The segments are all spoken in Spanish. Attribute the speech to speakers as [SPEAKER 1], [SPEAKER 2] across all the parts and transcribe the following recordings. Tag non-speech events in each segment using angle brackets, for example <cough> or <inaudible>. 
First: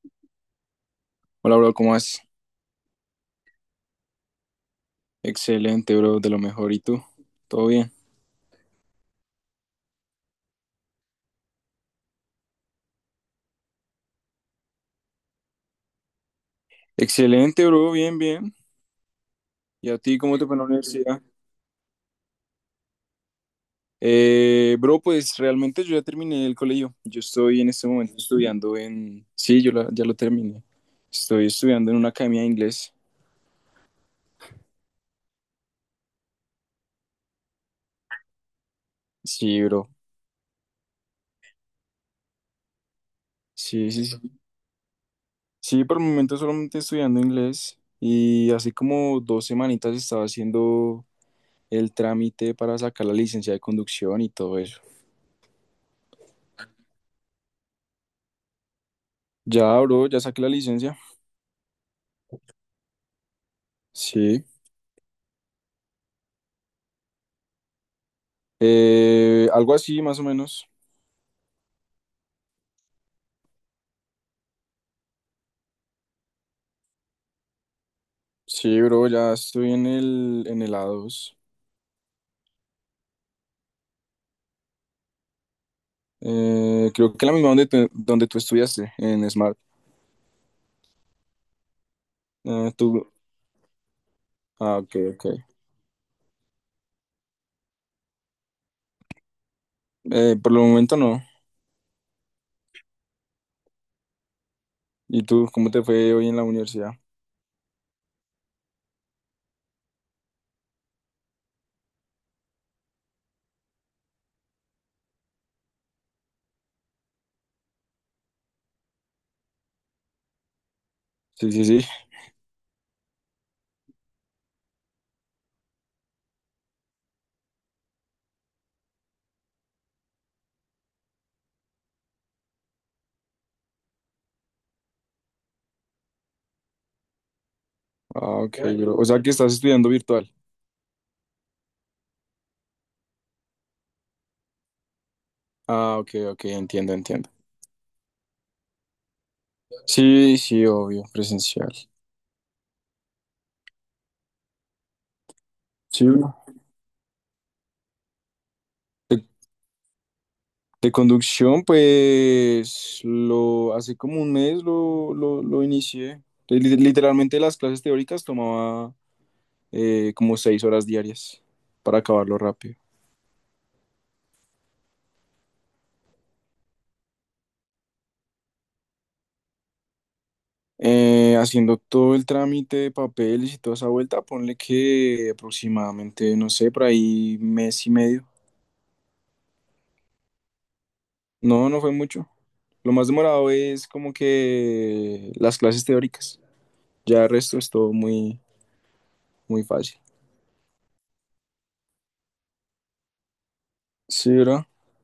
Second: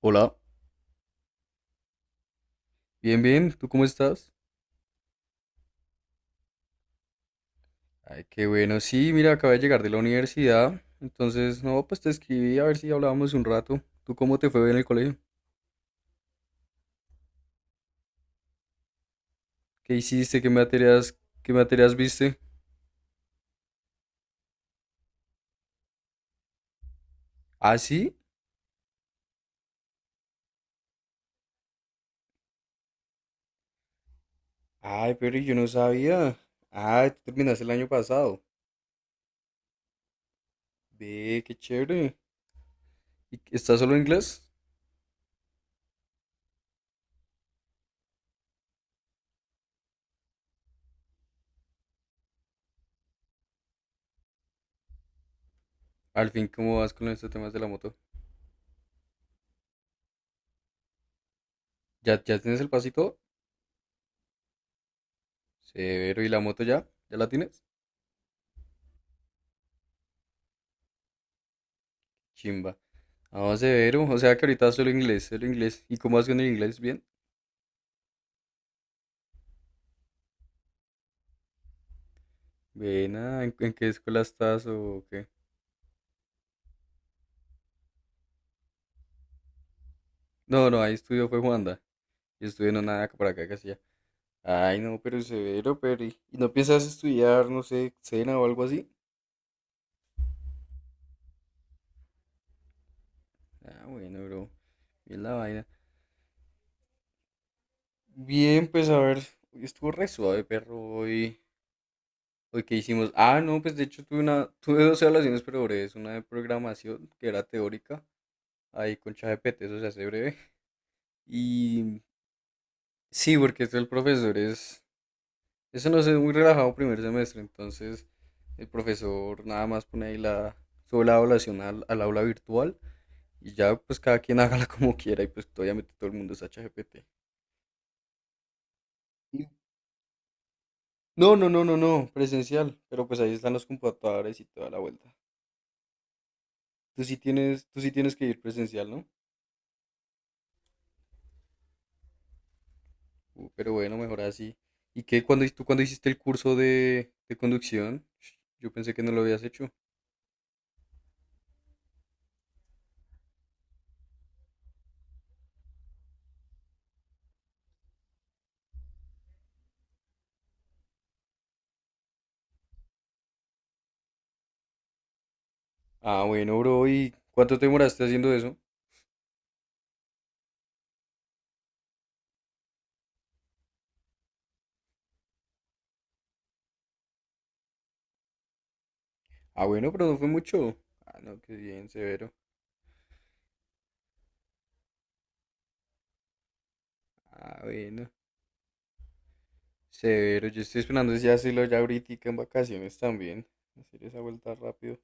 [SPEAKER 1] Hola,
[SPEAKER 2] Hola, bro, ¿cómo vas?
[SPEAKER 1] bien, bien, ¿tú cómo estás?
[SPEAKER 2] Excelente, bro, de lo mejor. ¿Y tú? ¿Todo bien?
[SPEAKER 1] Ay, qué bueno, sí, mira, acabé de llegar de la universidad, entonces, no, pues te escribí a ver si hablábamos un rato. ¿Tú cómo te fue en el colegio?
[SPEAKER 2] Excelente, bro, bien, bien. ¿Y
[SPEAKER 1] ¿Qué
[SPEAKER 2] a ti cómo
[SPEAKER 1] hiciste?
[SPEAKER 2] te
[SPEAKER 1] ¿Qué
[SPEAKER 2] fue en la
[SPEAKER 1] materias,
[SPEAKER 2] universidad?
[SPEAKER 1] qué materias viste?
[SPEAKER 2] Bro, pues realmente yo ya terminé el colegio. Yo estoy en
[SPEAKER 1] ¿Ah,
[SPEAKER 2] este momento
[SPEAKER 1] sí?
[SPEAKER 2] estudiando en... Sí, ya lo terminé. Estoy estudiando en una academia de inglés.
[SPEAKER 1] Ay, pero yo no sabía. Ah, tú terminaste el año pasado.
[SPEAKER 2] Sí, bro.
[SPEAKER 1] Ve, qué chévere. ¿ Estás
[SPEAKER 2] Sí,
[SPEAKER 1] solo en
[SPEAKER 2] sí, sí.
[SPEAKER 1] inglés?
[SPEAKER 2] Sí, por el momento solamente estudiando inglés. Y hace como 2 semanitas estaba haciendo el trámite para sacar la licencia de conducción y todo eso.
[SPEAKER 1] Al fin, ¿cómo vas con estos temas de la moto?
[SPEAKER 2] Ya, bro, ya saqué la licencia.
[SPEAKER 1] ¿Ya tienes el pasito?
[SPEAKER 2] Sí.
[SPEAKER 1] Severo, ¿y la moto ya? ¿Ya la tienes?
[SPEAKER 2] Algo así, más o menos.
[SPEAKER 1] Chimba. Ah, severo. O sea que ahorita solo inglés, solo inglés. ¿Y cómo vas con el inglés? ¿Bien?
[SPEAKER 2] Sí, bro, ya estoy en el A2.
[SPEAKER 1] Buena, ¿en qué escuela estás o qué?
[SPEAKER 2] Creo que la misma donde tú estudiaste, en Smart.
[SPEAKER 1] No, no, ahí estudió fue Juanda. Yo estudié
[SPEAKER 2] Eh,
[SPEAKER 1] en una
[SPEAKER 2] tú,
[SPEAKER 1] por acá que hacía.
[SPEAKER 2] ah,
[SPEAKER 1] Ay,
[SPEAKER 2] ok,
[SPEAKER 1] no, pero
[SPEAKER 2] ok.
[SPEAKER 1] severo, pero ¿y no piensas estudiar, no sé, cena o algo así?
[SPEAKER 2] Por el momento no.
[SPEAKER 1] Ah, bueno, bro.
[SPEAKER 2] ¿Y
[SPEAKER 1] Bien la
[SPEAKER 2] tú,
[SPEAKER 1] vaina.
[SPEAKER 2] cómo te fue hoy en la universidad?
[SPEAKER 1] Bien, pues a ver, hoy estuvo re suave, perro, hoy. Hoy qué hicimos. Ah, no, pues de hecho tuve dos evaluaciones, pero breves, una de programación que era teórica, ahí con ChatGPT, eso se hace breve.
[SPEAKER 2] Sí, sí, sí.
[SPEAKER 1] Y sí, porque tú el profesor es, eso no es muy relajado primer semestre, entonces el profesor nada más sube la evaluación al aula virtual y ya pues cada quien <laughs> hágala como quiera y pues obviamente todo el mundo es ChatGPT.
[SPEAKER 2] Ah, ok, bro. O sea que
[SPEAKER 1] Y-
[SPEAKER 2] estás estudiando virtual.
[SPEAKER 1] no, no, no, no, no, presencial, pero pues ahí están los computadores y toda la vuelta.
[SPEAKER 2] Ah, ok, ok, entiendo,
[SPEAKER 1] Tú sí
[SPEAKER 2] entiendo.
[SPEAKER 1] tienes, tú sí tienes que ir presencial, ¿no?
[SPEAKER 2] Sí, sí, obvio, presencial.
[SPEAKER 1] Pero bueno, mejor así. ¿Y qué cuando tú cuando
[SPEAKER 2] Sí,
[SPEAKER 1] hiciste el
[SPEAKER 2] bro.
[SPEAKER 1] curso de conducción? Yo pensé que no lo
[SPEAKER 2] Te
[SPEAKER 1] habías hecho.
[SPEAKER 2] De conducción, pues lo hace como un mes lo inicié. Literalmente las clases teóricas tomaba como 6 horas diarias para acabarlo rápido.
[SPEAKER 1] Ah, bueno, bro, ¿y cuánto te demoraste haciendo eso?
[SPEAKER 2] Haciendo todo el trámite de papeles y toda esa vuelta, ponle que aproximadamente, no sé, por ahí mes y medio.
[SPEAKER 1] Ah, bueno, pero no fue mucho. Ah, no, qué
[SPEAKER 2] No, no
[SPEAKER 1] bien,
[SPEAKER 2] fue mucho.
[SPEAKER 1] severo.
[SPEAKER 2] Lo más demorado es como que las clases teóricas. Ya el resto
[SPEAKER 1] Ah,
[SPEAKER 2] es todo
[SPEAKER 1] bueno,
[SPEAKER 2] muy, muy fácil.
[SPEAKER 1] severo. Yo estoy esperando ese hacerlo ya ahorita en vacaciones también. Hacer esa
[SPEAKER 2] Sí,
[SPEAKER 1] vuelta
[SPEAKER 2] ¿verdad?
[SPEAKER 1] rápido.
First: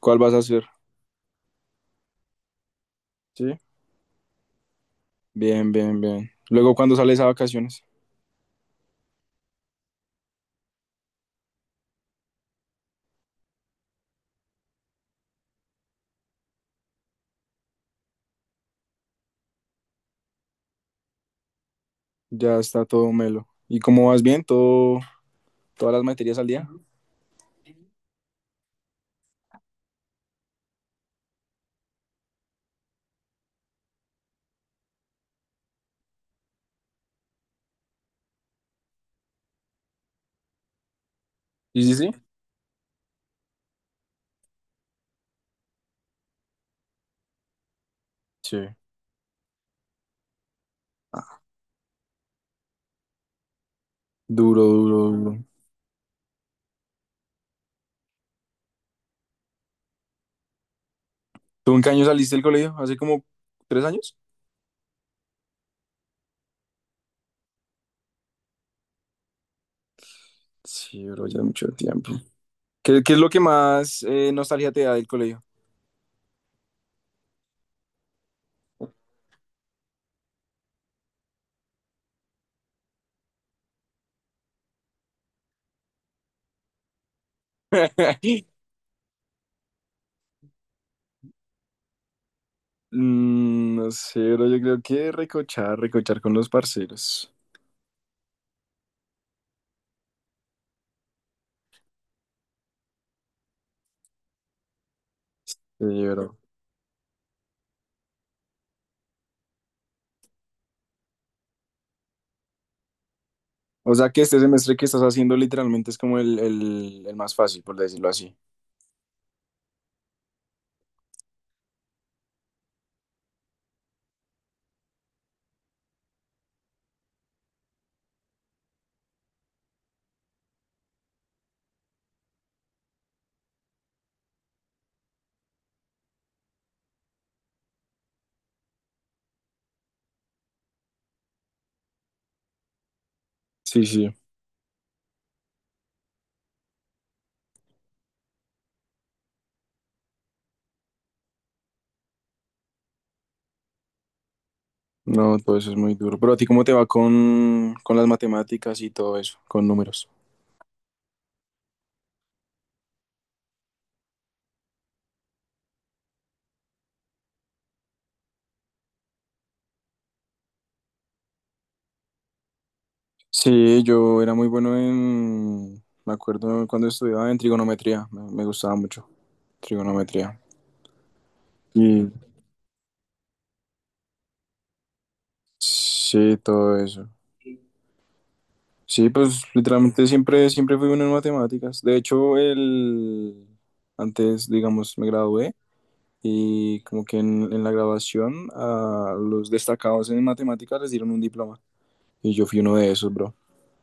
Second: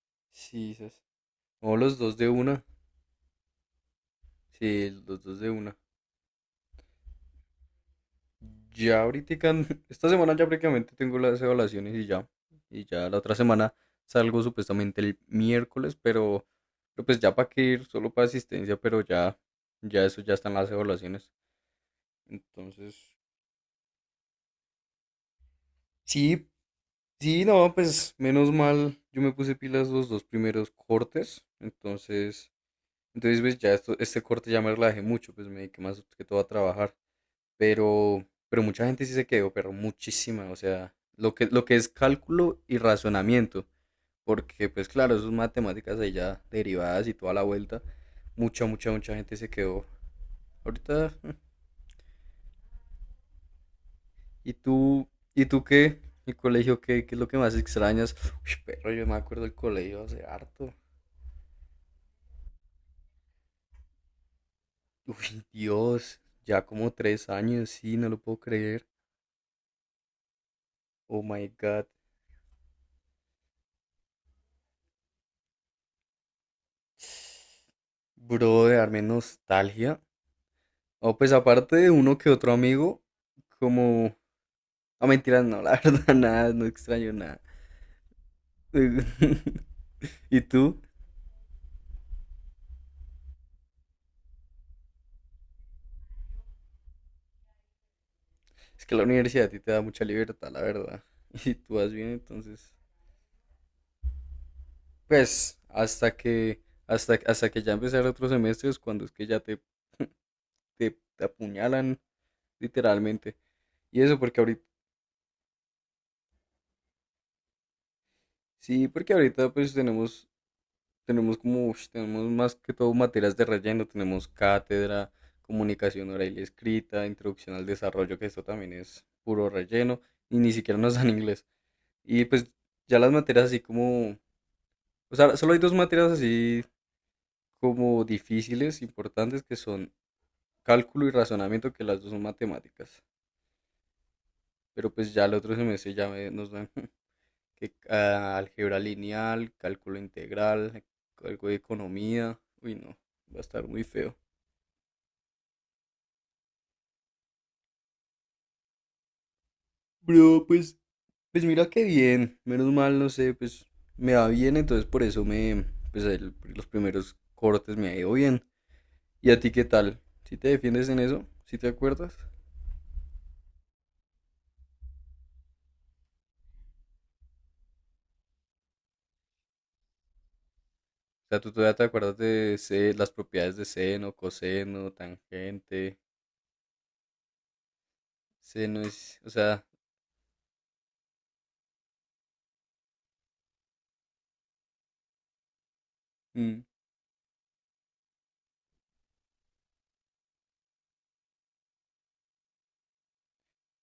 [SPEAKER 2] ¿Cuál vas a hacer?
[SPEAKER 1] Sí, esas. No, los dos de una.
[SPEAKER 2] Sí.
[SPEAKER 1] Sí, los dos de
[SPEAKER 2] Bien,
[SPEAKER 1] una.
[SPEAKER 2] bien, bien. Luego, ¿cuándo sales a vacaciones?
[SPEAKER 1] Ya ahorita, <laughs> esta semana ya prácticamente tengo las evaluaciones y ya. Y ya la otra semana salgo supuestamente el miércoles, pero pues ya para que ir, solo para asistencia, pero ya, ya eso ya están las evaluaciones.
[SPEAKER 2] Ya está
[SPEAKER 1] Entonces,
[SPEAKER 2] todo melo. ¿Y cómo vas bien? ¿Todas las materias
[SPEAKER 1] sí,
[SPEAKER 2] al día?
[SPEAKER 1] sí, no, pues menos mal, yo me puse pilas los dos primeros cortes, entonces, entonces pues ya esto, este corte ya me relajé mucho, pues me dediqué más que todo a trabajar, pero mucha gente sí se quedó, pero muchísima, o sea, lo que
[SPEAKER 2] Sí,
[SPEAKER 1] es
[SPEAKER 2] sí, sí.
[SPEAKER 1] cálculo y razonamiento, porque pues claro, esas matemáticas ahí ya derivadas y toda la vuelta,
[SPEAKER 2] Sí.
[SPEAKER 1] mucha, mucha, mucha gente se quedó. Ahorita, mm, ¿y
[SPEAKER 2] Duro,
[SPEAKER 1] tú,
[SPEAKER 2] duro, duro.
[SPEAKER 1] y tú qué? ¿El colegio qué es lo que más extrañas? Uy, perro, yo me acuerdo del colegio hace harto.
[SPEAKER 2] ¿Tú en qué año saliste del colegio? ¿Hace como 3 años?
[SPEAKER 1] Uy, Dios, ya como 3 años, sí, no lo puedo creer.
[SPEAKER 2] Sí,
[SPEAKER 1] Oh
[SPEAKER 2] bro, ya
[SPEAKER 1] my
[SPEAKER 2] mucho
[SPEAKER 1] God,
[SPEAKER 2] tiempo. ¿Qué, qué es lo que más nostalgia te da del colegio?
[SPEAKER 1] bro, de darme nostalgia. O pues aparte de uno que otro amigo, como... Ah, mentiras, no, la <laughs> verdad, nada, no extraño nada.
[SPEAKER 2] <laughs>
[SPEAKER 1] <laughs> ¿Y tú?
[SPEAKER 2] Mm, no sé, bro, yo creo que recochar, recochar con los parceros.
[SPEAKER 1] Es que la universidad a ti te da mucha libertad, la verdad. <laughs> Y si tú vas bien, entonces... Pues
[SPEAKER 2] Sí,
[SPEAKER 1] hasta
[SPEAKER 2] bro.
[SPEAKER 1] que, hasta, hasta que ya empezar otros semestres, cuando es que ya <laughs> te apuñalan, literalmente.
[SPEAKER 2] O
[SPEAKER 1] Y
[SPEAKER 2] sea
[SPEAKER 1] eso
[SPEAKER 2] que
[SPEAKER 1] porque
[SPEAKER 2] este
[SPEAKER 1] ahorita...
[SPEAKER 2] semestre que estás haciendo literalmente es como el más fácil, por decirlo así.
[SPEAKER 1] Sí, porque ahorita pues tenemos como, ush, tenemos más que todo materias de relleno, tenemos cátedra, comunicación oral y escrita, introducción al desarrollo, que esto también es puro relleno, y ni siquiera nos <laughs> dan inglés. Y pues ya las materias así como, o sea, solo hay dos materias así como difíciles, importantes, que son cálculo y razonamiento, que las dos son matemáticas.
[SPEAKER 2] Sí, sí.
[SPEAKER 1] Pero pues ya el otro semestre ya me- nos dan. <laughs> Que ah, álgebra lineal, cálculo integral, algo de economía. Uy, no, va a estar muy feo.
[SPEAKER 2] No, todo eso es muy duro. Pero a ti, ¿cómo te va con las matemáticas y todo eso, con números?
[SPEAKER 1] Bro, pues mira qué bien. Menos mal, no sé, pues me va bien, entonces pues los primeros cortes me ha ido bien. ¿Y a ti qué tal? ¿Si te defiendes en eso? ¿Si te acuerdas?
[SPEAKER 2] Sí, yo era muy bueno en, me acuerdo cuando estudiaba en trigonometría, me gustaba mucho trigonometría.
[SPEAKER 1] O sea, tú todavía te
[SPEAKER 2] Y
[SPEAKER 1] acuerdas de las propiedades de seno, coseno, tangente.
[SPEAKER 2] sí, todo eso.
[SPEAKER 1] Seno
[SPEAKER 2] Sí,
[SPEAKER 1] es, o
[SPEAKER 2] pues
[SPEAKER 1] sea,
[SPEAKER 2] literalmente siempre, siempre fui bueno en matemáticas. De hecho, antes, digamos, me gradué
[SPEAKER 1] mm,
[SPEAKER 2] y como que en la graduación a los destacados en matemáticas les dieron un diploma. Y yo fui uno de esos, bro.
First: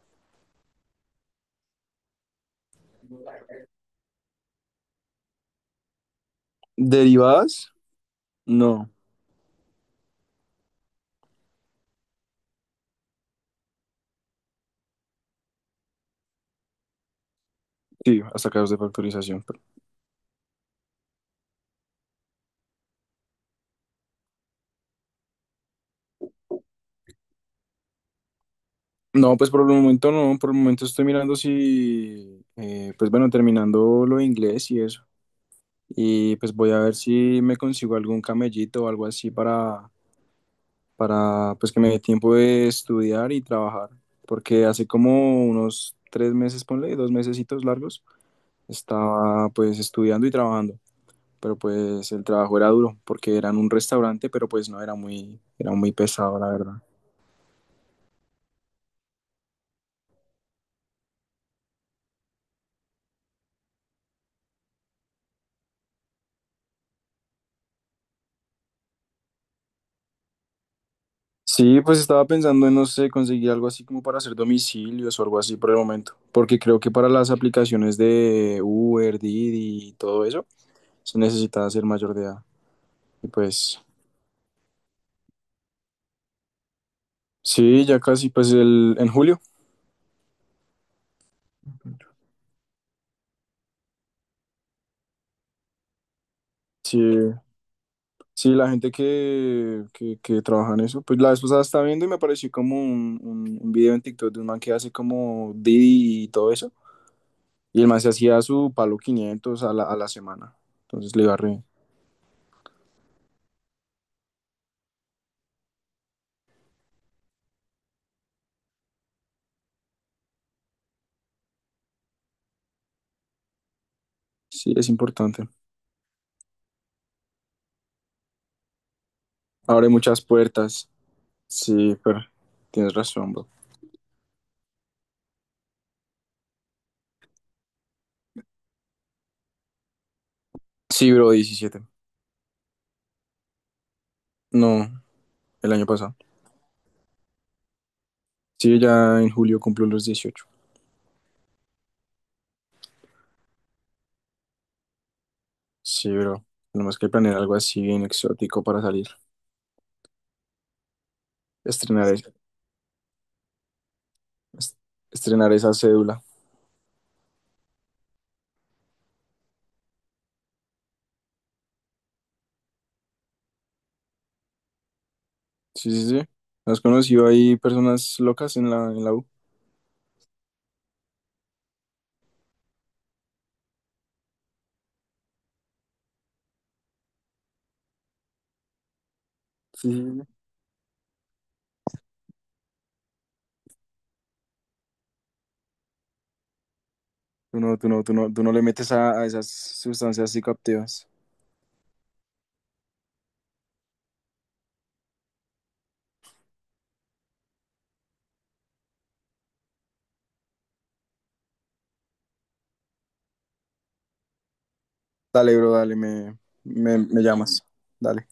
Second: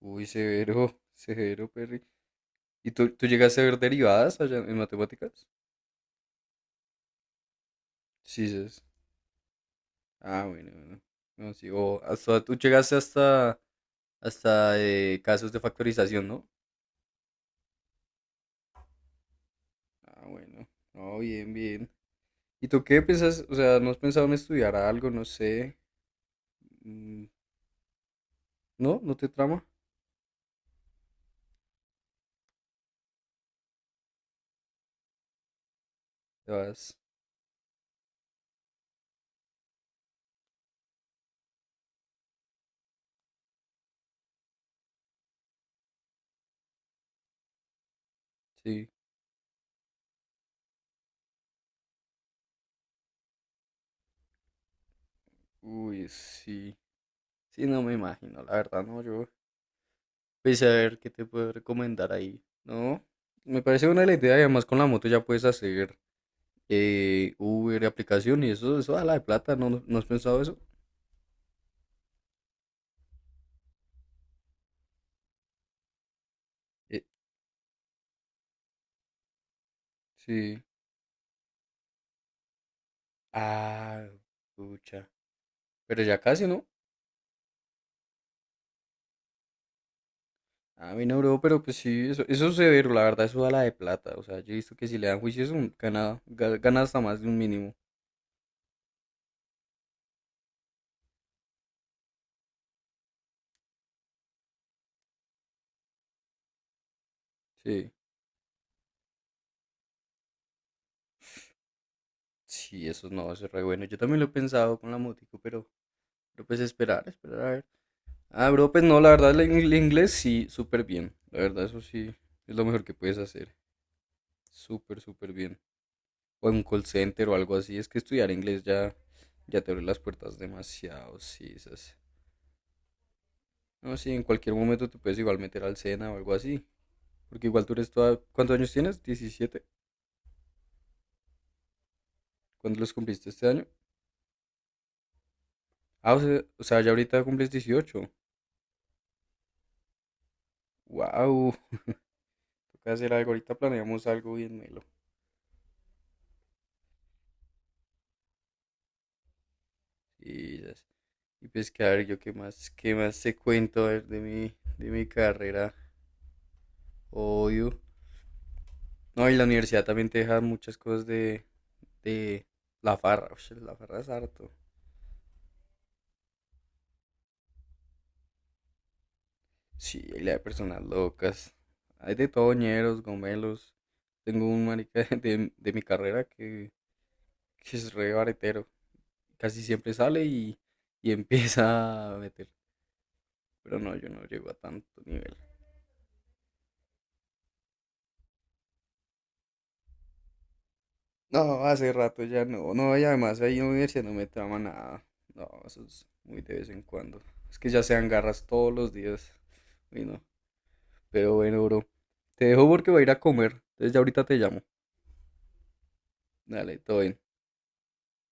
[SPEAKER 1] uy, severo, severo, pero ¿y tú llegaste a ver derivadas allá en matemáticas?
[SPEAKER 2] Derivadas,
[SPEAKER 1] Sí, sí. Es-
[SPEAKER 2] no,
[SPEAKER 1] ah, bueno, bueno. No, sí, o hasta tú llegaste hasta casos de factorización, ¿no?
[SPEAKER 2] sí, hasta casos de factorización. Pero-
[SPEAKER 1] Ah, bueno. No, bien, bien. ¿Y tú qué piensas? O sea, ¿no has pensado en estudiar algo? No sé. Mm, ¿no? ¿No te
[SPEAKER 2] no, pues por
[SPEAKER 1] trama?
[SPEAKER 2] el momento no, por el momento estoy mirando si, pues bueno, terminando lo de inglés y eso. Y
[SPEAKER 1] Te
[SPEAKER 2] pues voy a ver
[SPEAKER 1] vas.
[SPEAKER 2] si me consigo algún camellito o algo así para pues que me dé tiempo de estudiar y trabajar. Porque hace como unos 3 meses, ponle, 2 mesecitos largos,
[SPEAKER 1] Sí.
[SPEAKER 2] estaba pues estudiando y trabajando. Pero pues el trabajo era duro, porque era en un restaurante, pero pues no era era muy
[SPEAKER 1] Uy,
[SPEAKER 2] pesado, la verdad.
[SPEAKER 1] sí. Sí, no me imagino, la verdad, no, yo. Pues a ver qué te puedo recomendar ahí. No, me parece buena la idea y además con la moto ya puedes hacer Uber, aplicación y eso da la de plata, ¿no, no has pensado eso?
[SPEAKER 2] Sí, pues estaba pensando en, no sé, conseguir algo así como para hacer domicilios o algo así por el momento, porque creo que
[SPEAKER 1] Eh,
[SPEAKER 2] para las aplicaciones de Uber, Didi y todo eso,
[SPEAKER 1] sí.
[SPEAKER 2] se necesita ser mayor de edad. Y pues,
[SPEAKER 1] Ah, pucha. Pero ya casi, ¿no?
[SPEAKER 2] sí, ya casi, pues el, en julio.
[SPEAKER 1] A mí no, bro, pero pues sí, eso es severo, la verdad, eso da la de plata. O sea, yo he visto que si le dan juicio, eso gana
[SPEAKER 2] Sí,
[SPEAKER 1] hasta más de un mínimo.
[SPEAKER 2] sí, la gente que trabaja en eso, pues la vez pasada estaba viendo y me apareció como un video en TikTok de un man que hace como Didi y todo eso, y el
[SPEAKER 1] Sí.
[SPEAKER 2] man se hacía su palo 500 a la semana, entonces le iba re.
[SPEAKER 1] Sí, eso no, eso es re bueno. Yo también lo he pensado con la motico, pero pues esperar a ver. Ah, bro, pues no, la verdad, el inglés sí, súper bien. La verdad, eso sí, es lo mejor que puedes hacer.
[SPEAKER 2] Sí, es
[SPEAKER 1] Súper, súper
[SPEAKER 2] importante.
[SPEAKER 1] bien. O en un call center o algo así. Es que estudiar inglés ya te abre
[SPEAKER 2] Abre
[SPEAKER 1] las
[SPEAKER 2] muchas
[SPEAKER 1] puertas
[SPEAKER 2] puertas.
[SPEAKER 1] demasiado, sí.
[SPEAKER 2] Sí,
[SPEAKER 1] Esas.
[SPEAKER 2] pero tienes razón, bro.
[SPEAKER 1] No, sí, en cualquier momento te puedes igual meter al SENA o algo así. Porque igual tú eres toda... ¿Cuántos años tienes? 17.
[SPEAKER 2] Sí, bro, 17.
[SPEAKER 1] ¿Cuándo los cumpliste este año?
[SPEAKER 2] No, el año
[SPEAKER 1] Ah,
[SPEAKER 2] pasado.
[SPEAKER 1] o sea, ya ahorita cumples 18.
[SPEAKER 2] Sí, ya en julio cumplo los 18.
[SPEAKER 1] ¡Wow! Toca hacer algo. Ahorita planeamos algo bien melo.
[SPEAKER 2] Sí, bro. Tenemos que planear algo así bien exótico para salir.
[SPEAKER 1] Y, esas. Y pues que a ver,
[SPEAKER 2] Estrenar,
[SPEAKER 1] yo
[SPEAKER 2] es-
[SPEAKER 1] qué más te cuento a ver, de mi,
[SPEAKER 2] est-
[SPEAKER 1] de mi
[SPEAKER 2] estrenar
[SPEAKER 1] carrera.
[SPEAKER 2] esa cédula.
[SPEAKER 1] Obvio. No, y la universidad también te deja muchas cosas de la farra. Ush, la farra es harto.
[SPEAKER 2] Sí, sí, sí. ¿Has conocido ahí personas locas en la U?
[SPEAKER 1] Sí, la de personas locas. Hay de toñeros, gomelos. Tengo un marica <laughs> de mi carrera que es re baretero. Casi
[SPEAKER 2] Sí,
[SPEAKER 1] siempre
[SPEAKER 2] sí, sí.
[SPEAKER 1] sale y empieza a meter. Pero no, yo no llego a tanto nivel.
[SPEAKER 2] Tú no le metes a esas sustancias psicoactivas.
[SPEAKER 1] No, hace rato ya no. No, y además ahí en la universidad no me trama nada. No, eso es muy de vez en cuando. Es que ya sean garras todos los días. Uy, no. Pero bueno, bro. Te dejo porque voy a ir a comer. Entonces ya ahorita te llamo.
[SPEAKER 2] Dale, bro, dale, me,
[SPEAKER 1] Dale, todo
[SPEAKER 2] me,
[SPEAKER 1] bien.
[SPEAKER 2] me llamas. Dale.